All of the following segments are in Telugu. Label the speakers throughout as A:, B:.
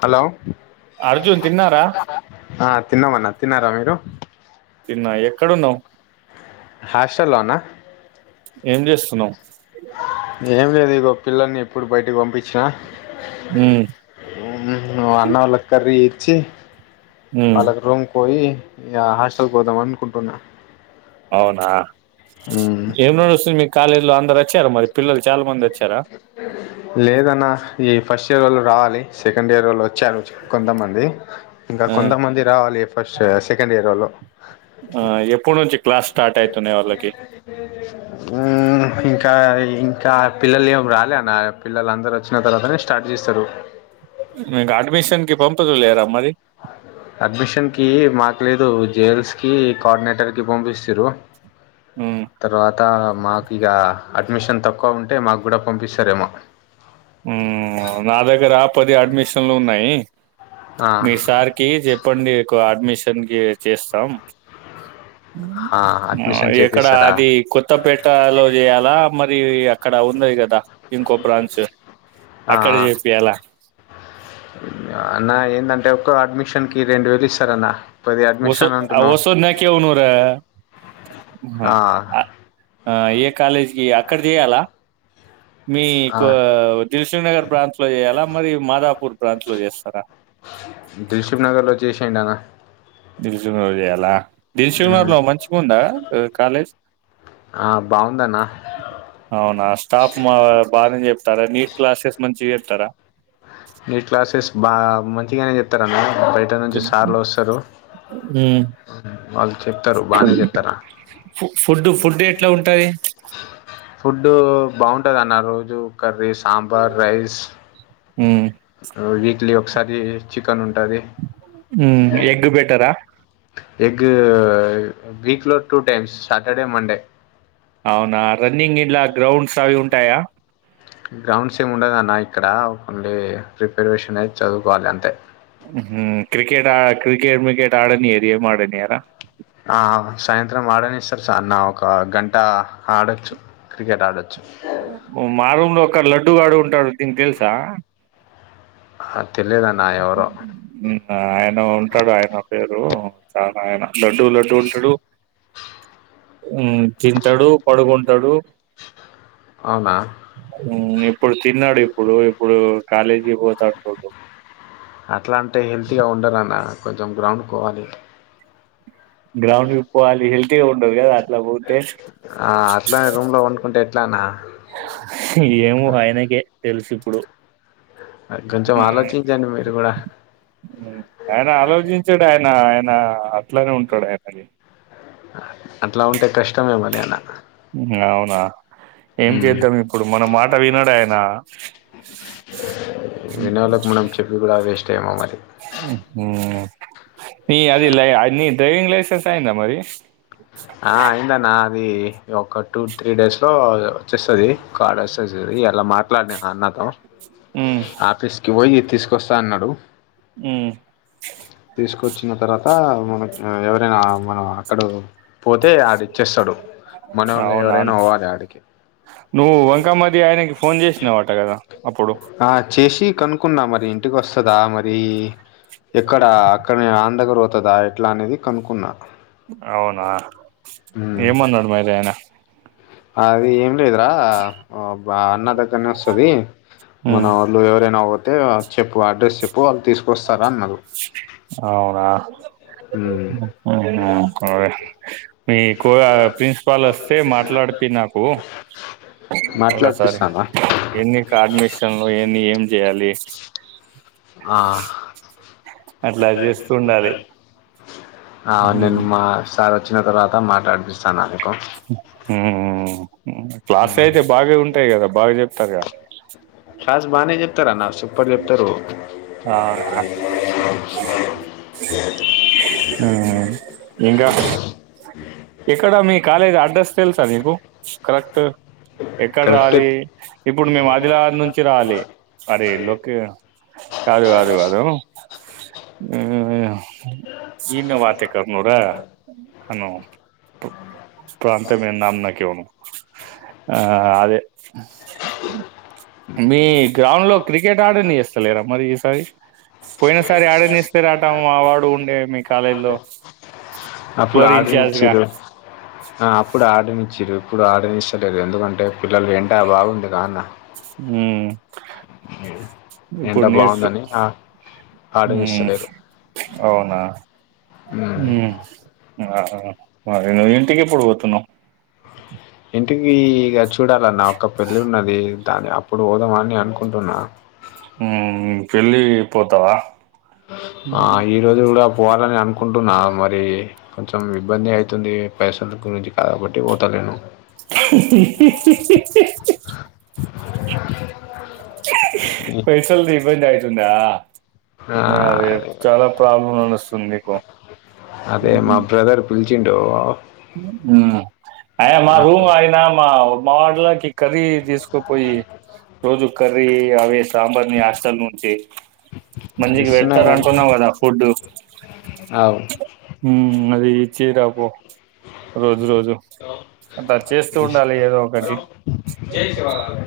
A: హలో
B: అర్జున్ తిన్నారా
A: ఆ తిన్నవన్న తిన్నారా మీరు
B: తిన్నా ఎక్కడున్నవ్
A: హాస్టల్లోనా
B: ఏం చేస్తుతున్నావ్
A: ఏం లేదు ఇగో పిల్లల్ని ఎప్పుడు బయటికి పంపించిన
B: ఉమ్,
A: ఉమ్ అన్న వాళ్ళ కర్రీ వచ్చి
B: ఉమ్,
A: వాళ్ళకు రూమ్ కు పోయి హాస్టల్కి పోదాం అనుకుంటున్న
B: అవునా ఇంక ఏం నడుస్తుంది మీ కాలేజ్ లో అందరు అచ్చార మరి పిల్లలు చాలా మంది వచ్చారా
A: లేదన్న ఈ ఫస్ట్ ఇయర్ వాళ్ళు రావాలి సెకండ్ ఇయర్ వాళ్ళు వ వచ్చరు కొంతమంది ఇంకా
B: ఆ,
A: కొంతమంది రావాలి ఫస్ట్ సెకండ్ ఇయరోళ్లు
B: ఆ ఎప్పుడు నుంచి క్లాస్ స్టార్ట్ అయితున్నాయి వాళ్ళకి
A: టా ఇంకా పిల్లలు ఏం రాలే అన్న పిల్లలాందరు వచ్చిన తర్వాతనే స్టార్ట్ చేస్తారు
B: మీకు అడ్మిషన్ కి పంపదు లేరా మరి
A: అడ్మిషన్ కి మాకు లేదు జైల్స్ కి కోఆర్డినేటర్ కి పంపిచిరు
B: ఉమ్,
A: తర్వాత మాకు ఇగ అడ్మిషన్ తక్కువ ఉంటే మాకు కూడా పంపిస్తారేమో
B: నా దగ్గర పది అడ్మిషన్లు ఉన్నాయి
A: ఆ,
B: మీ సార్కి చెప్పండి ఎక్కువ అడ్మిషన్ కి చేస్తాం
A: ఆ, అడ్మిషన్
B: ఎక్కడ
A: చేపిస్తారా
B: అది కొత్తపేటలో చేయాలా మరి అక్కడ ఉన్నాది కదా ఇంకో బ్రాంచ్
A: ఆ,
B: అక్కడ చెపియాల
A: అన్న ఏందంటే ఒక్క అడ్మిషన్ కి రెండు వేలు ఇస్తారన్న పది
B: వసో
A: అడ్మిషన్ అంటున్నావు
B: వసద్ నాకవు నురా
A: ఆ,
B: ఆ ఏ కాలేజీకి అక్కడ చేయాలా
A: ఆ,
B: మీకు దిల్సుగ్నగర్ బ్రాంచ్ చేయాలా మరి మాదాపూర్ బ్రాంచ్ లో చేస్తారా
A: దిల్సుగు నగర్లో చేసేయండి అన్న
B: దిల్సుగ్నగర్ లో చేయాలా దిల్సుగ్నగర్
A: ఉమ్,
B: లో మంచిగుందా కాలేజ్
A: ఆ బాగుందన్న
B: అవునా స్టాఫ్ మా బానే చెప్తారా నీట్ క్లాసెస్ మంచి చెప్తారా
A: బాగా మంచిగానే చెప్తారన్న బయట నుంచి సార్లు వస్తారు
B: మ్మ్
A: వాళ్ళు చెప్తారు బానే చెప్తారా
B: ఫుడ్ ఫుడ్డు ఎట్లా ఉంటది
A: ఫుడ్డు బాగుంటదన్న రోజు కర్రీ సాంబార్ రైస్
B: మ్మ్
A: విక్లీ ఒకసారి చిక్ పని ఉంటాది
B: మ్మ్ ఎగ్ బెటరా
A: ఎగ్ వీక్ లో టూ టైమ్స్ సాటర్డే మండే.
B: అవునా రన్నింగ్ ఇన్లా గ్రౌండ్స్ అవి ఉంటాయా.
A: గ్రౌండ్స్ ఏమి ఉండది అన్న ఇక్కడ ఓన్లీ ప్రిపరేషన్ అయి చదువుకోవాలి అంతే
B: ఉహు క్రికెట్ ఆ క్రికెట్ మ్రికెట్ ఆడనియారు ఏం ఆడనియార.
A: ఆ సాయంత్రం ఆడనిస్తారు. సర్ నా ఒక గంట ఆడొచ్చు. క్రికెట్ ఆడొచ్చు.
B: మా రూమ్ లో ఒక లడ్డుగాడు ఉంటాడు దీనికి తెలుసా?
A: అ తెలియదు అన్న ఎవరో
B: ఆ ఆయన ఉంటడు ఆయన పేరు చాలా ఆయన లడ్డుక్ లడ్డు ఉంటడు. ఉమ్ తింటడు పడుగొంటడు.
A: అవునా
B: ఉమ్ ఇప్పుడు తినడు ఇప్పుడు ఇప్పుడు కాలేజీకి పోతాంటడు.
A: అట్లా అంటే హెల్తీగా ఉండరన్న కొంచెం గ్రౌండ్క్ కోవాలి.
B: గ్రౌండ్క్ పోవాలి హెల్తీగా ఉంటరు కదా అట్ల పోతే
A: ఆ అట్లనే రూమ్ లో వండుకుంటే ఎట్లన్నా?
B: ఏమో తెలుసు ఇప్పుడు
A: కొంచెం
B: ఉమ్మ్
A: ఆలోచించండి మీరు కూడా
B: ఉమ్ ఆయన ఆలోచించడు ఆయన నా అట్లానే ఉంటడు ఆయనకి
A: అట్లా ఉంటే కష్టమే మరి అన్న
B: ఉమ్ అవునా ఏం చేద్దాం ఇప్పుడు మన మాట వినడు ఆయన
A: విననోలకు మనం చెప్పి కూడా వేస్టే
B: ఉహూ నీ అది లయ నీ డ్రైవింగ్ లైసెన్స్ అయిందా మరి
A: ఆ అయిందన్న అది ఒక టూ త్రీ డేస్ లో అచ్చేస్తది. కార్డు అస్థది సూడు ఇయలా మాట్లాడిన అన్నతో
B: హ్మ్.
A: ఆఫీస్కి పోయి తీసుకొస్తా అన్నడు
B: హ్మ్.
A: తీసుకొచ్చిన తర్వాత మన ఆ ఎవరైనా మనం అక్కడో పోతే ఆడ్ ఇచ్చేస్తడు మనోళ్ళు
B: అవునా!
A: ఎవరైనా పోవాలె ఆడికి
B: నువ్వు వంకమ్మది ఆయనకి ఫోన్ చేసినావట కదా! అప్పుడు.
A: ఆ చేసి కనుకున్నా మరి ఇంటికి వస్తుందా మరి ఎక్కడ అక్కడే వాని దగ్గర పోతదా ఎట్లా అనేది కనుకున్నా
B: అవునా ఏమన్నడు మరి ఆయన
A: అది ఏం లేదురా బా అన్న దగ్గరనే వస్తది మన
B: హ్మ్.
A: వాళ్ళు ఎవరైనా పోతే చెప్పు అడ్రస్ చెప్పు వాళ్ళు తీసుకొస్తారు రా అన్నరు. ఉమ్మ్
B: ఉమ్ ఆ మీకు ప్రిన్సిపాల్ వస్తే మాట్లాడుపి నాకు [inaudible] ఒకసారి
A: మాట్లాడిపిస్తానా
B: ఎన్ని కా అడ్మిషన్లో ఏమో నే ఏం చేయాలి?
A: ఆ
B: అట్ల చేస్తూ ఉండు అది
A: ఆ నేను మా సార్ వచ్చిన తర్వాత మాట్లాడ్పిస్తా అన్న నీకు
B: ఉ ఉమ్మ్ ఉమ్ క్లాస్
A: ఉమ్.
B: అయితే బాగా ఉంటయి కదా బాగా చెప్తారు కదా
A: క్లాస్ బానే చెప్తార అన్న సూపర్ చెప్తరు.
B: ఆ! ఆహా ఇంకా ఎక్కడ మీ కాలేజ్ అడ్రస్ తెలుసా నీకు కరెక్ట్ ఎక్కడ
A: కరెక్ట్
B: రావాలి ఇప్పుడు మేము ఆదిలాబాద్ నుంచి రావాలి మరి లోకే ఆ కాదు కాదు కాదును ఉమ్మ్ సీను వాతె కర్ నురా అను ప్రాంత మ [unintelligible] ఆ అదే మీ గ్రౌండ్ లో క్రికెట్ ఆడ నిస్తలేరా మరి? సరి పోయిన సారీ ఆడనిస్తరెట మా వాడు ఉండే మీ కాలేజీలో
A: అప్పుడు ఆడ నిచిర్రు ఆ అప్పుడు ఆడనించరు ఇప్పుడు ఆడనిస్తలేరు ఎందుకంటే పిల్లలకి ఎంట బాగుంది గా అన్న
B: ఉమ్,
A: ఎండ
B: ఇప్పుడు నేర్సు
A: బాగుందని
B: హు
A: ఆర్డర్ ఇస్తలేరు
B: అవునా
A: మ్మ్
B: ఉమ్ ఆ ఆ మరి నువ్ ఇంటికి ఎప్పుడు పోతున్నావ్
A: ఇంటికి ఇక చూడాలన్నా ఒక పెళ్లి ఉన్నది దాని అ
B: ఉమ్ పెళ్లి పోతావా
A: ఆ ఈరోజు కూడా పోవాలనే అను కుంటున్నా మరి కొంచెం ఇబ్బంది అయితుంది పైసలు గురించి కాబట్టి పోతలేను
B: హి హి హి హి హి హి పైసల్ది ఇబ్బంది అయితుందా ఆ రేప్
A: అదే
B: చాలా ప్రాబ్లమ్స్ అనిస్తుంది నీకు ఉ
A: గుల్చిండోవా
B: ఉ ఊ ఏయ్ మా రూమ్
A: అక్కడ
B: అయినా మా మా వార్డ్ లోకి కర్రీ తీసుకుపోయి రోజు కరీ ఆవేష్ సాంబార్ ని హాస్టల్ నుంచి మంచిగా
A: ఇస్తున్నా
B: పెడతారు
A: కానీ
B: అంటున్నావ్ కదా ఫుడ్డు
A: అవు
B: ఉమ్ అది ఇచ్చి రాపో రోజు రోజు అట్లా చేస్తూ ఉండాలి ఏదో ఒకటి
A: జై శివగామి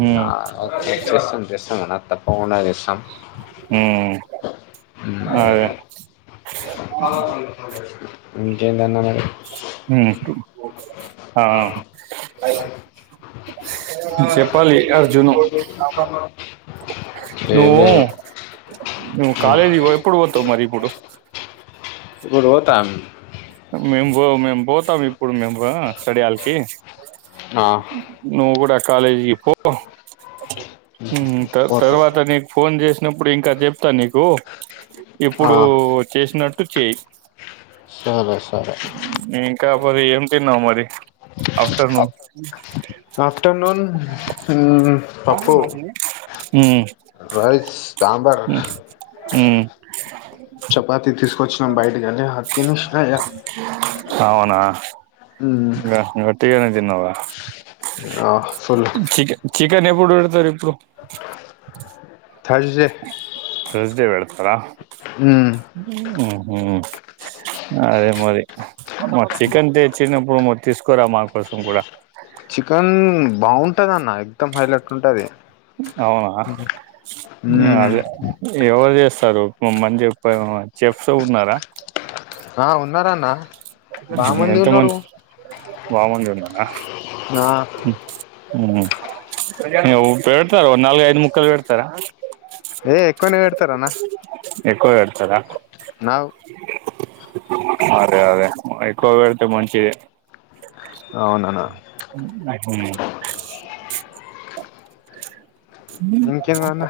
B: హ్మ్
A: ఆ చేస్తాను చేస్తున్న తప్పకుండా
B: ఊ
A: ఉ ఇంకేంది అన్నా మ
B: మడ్డగుడు ఆ చెప్పాలి అర్జును
A: తీసేసి చానాలు ఆయా
B: నువ్వు నువ్
A: ఆ,
B: కాలేజీకి ఇ ఇప్పుడు పో తావు మరి ఇప్పుడు
A: ఇప్పుడు పోతాం
B: మేము పో మేము పోతాము ఇప్పుడు మేము రా స్టడీ హాల్ కి
A: ఆ,
B: నువ్వు కూడా కాలేజీకి పో ఉమ్ త
A: పోతాం
B: తర్వాత నీకు ఫోన్ చేసినప్పుడు ఇంకా చెప్తా నీక్ గో ఇప్పుడు
A: ఆ.
B: చేసినట్టు చెయ్
A: సరే సరే
B: మరి ఏం తిన్నావు మరి ఆఫ్టర్నూన్
A: ఆఫ్టర్నూన్ హు పప్పు
B: ఉ
A: రైస్ సాంబార్ చపాతి తీసుకొచ్చినం బయటికి కాని హ తినిషూ
B: అవునా
A: మ్మ్
B: ఇంగా ఒట్టిగానే తిన్నావా
A: ఆ ఫుల్
B: చికెన్ చికెన్ ఎప్పుడు పెడతారు ఇప్పుడు
A: థర్స్డే
B: త్ర్సడై పెడతాడా
A: మ్మ్
B: ఉమ్ ఉ అదే మరి మరి చికెన్ తెచ్చినప్ వామో తీసుకురా మా కోసం కూడా
A: చికెన్ బాగుంటదన్న ఎక్దమ్ హైలైట్ ఉంటది
B: అవునా
A: మ్మ్
B: అదే యోగా చెయ్ స్తారు పోమని చెప్పరు చెప్తున్నారా
A: ఆ ఉన్నార అన్న
B: ఎంతో మంది బామంది ఉన్నానా
A: ఆ
B: ఉ ఉప్పే పెడతారు నల్గు ఐదు ముక్కాలు పెడతారా
A: ఏ ఎక్కువనే పెడతారు అన్న
B: ఎక్కువ పెడతారా
A: నావు
B: అదే అదే ఎక్కువ పెడితే మంచిదే
A: అవునన
B: [unintelligible] [unintelligible]
A: ఇంకేందన్న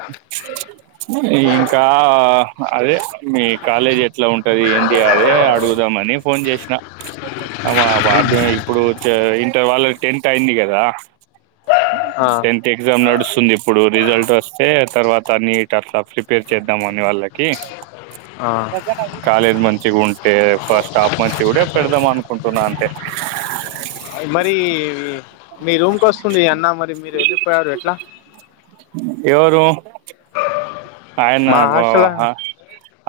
B: ఇంకా అదే మీ కాలేజ్ ఎట్లా ఉంటది ఏంది అదే అడుగుదామని ఫోన్ చేసిన అమ్మా బ అ ఇప్పుడు ఇంటర్ వాళ్ళ టెన్త్ అయింది కదా
A: ఆ
B: టెన్త్ ఎక్జామ్ నడు వస్తుంది ఇప్పుడు రిజల్ట్ వస్తే తర్వాత నీట్ అట్లా ప్రిపేర్ చేద్దాం అని వాళ్ళకి కాలేజ్ మంచిగా ఉంటే ఫస్టాఫ్ మంచి ఉంటే పెడదాం అనుకుంటున్నా అంటే
A: మరి మీ రూమ్ కి వస్తుంది అన్న మరి మీరు వెళ్ళిపోయారు ఎట్లా
B: ఎవరు ఆయన
A: మా
B: బో
A: హాస్టల్
B: ఆ
A: అన్న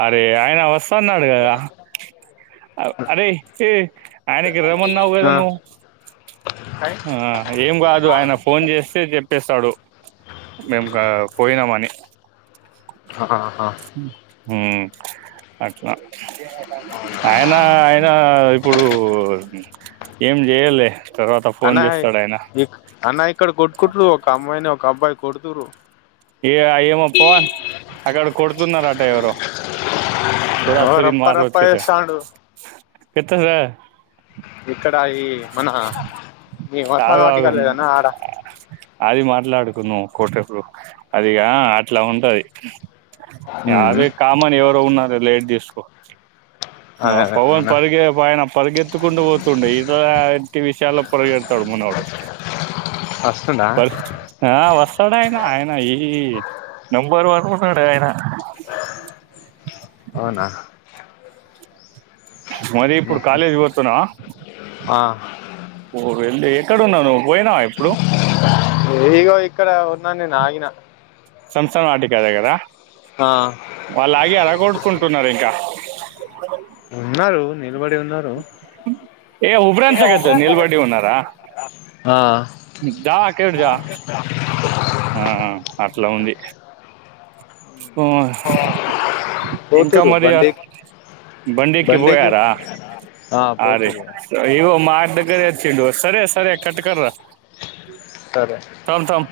B: అరే ఆయన వస్తున్నాడు కదా అరే ఏ ఆయనకి ఇర్రమన్నావ్ గదా నువ్వు ఆ ఏం కాదు ఆయన ఫోన్ చేస్తే చెప్పేస్తాడు మేము కా పోయామని
A: ఆహా
B: ఉ అట్లా ఆయన ఆయన ఇప్పుడు ఏం ఏలే
A: అన్న ఇ అన్న ఇక్కడ కొట్టుకుంటారు ఒక అమ్మాయిని ఒక అబ్బాయి కొడుతుండ్రు
B: ఏ ఏమో పవన్ అక్కడ కొడుతున్నారట ఎవరో చోరా
A: ఓ
B: చోరి
A: రప్ప రప్ప
B: మారతు కతే
A: చేస్తాండు
B: కత్త
A: ఇక్కడ ఈ మన ఈ
B: ఆగు
A: వసవాటిక
B: ఆగు
A: లేదన్న ఆడ
B: అది మాట్లాడుకున్నాం కోటప్పుడు అదిగా అట్లా ఉంటది
A: ఉమ్
B: అదే కామన్ ఎవరు ఉన్నారు లేట్ తీసుకో ఆ
A: అదే అదే
B: పవన్
A: మన
B: పరిగె ఆయన పరిగెత్తుకుంటూ పోతుండే ఇట్ ఎంటి విషయాల్లో పరిగె తడు మనోడు
A: వస్తుందా
B: పది ఆ వస్తు చడయినా అయనా ఈ నంబర్ వన్ ఉన్నాడైనా
A: అవునా
B: మదీ ఇప్పుడు కాలేజ్ పోతున్నావా
A: ఆ
B: ఓరీ ఎండి ఎక్కడున్నావ్ నువ్వు పోయినవా ఇప్పుడు
A: ఈగో ఇక్కడ ఉన్న నీనా ఆగిన
B: సంసన వాటిక దగ్గర
A: ఆ
B: వాళ్ళు ఆగి అలా కొట్కుంటున్నారు ఇంకా
A: ఉన్నారు నిలబడి ఉన్నారు
B: ఏ ఉబ్రా [unintelligible] నిలబడి ఉన్నారా
A: ఆ
B: దాకేడు జా ఆ అట్లా ఉంది ఓ ఇంకా
A: పోతురు
B: మరియ
A: బండేకి
B: బండెక్కి
A: బండేకి
B: పోయారా
A: ఆ
B: అరే
A: పోతురు
B: ఇగ మా దగ్గర తెచ్చిండు సరే సరే కట్కర
A: సరే
B: తమ్ తమ్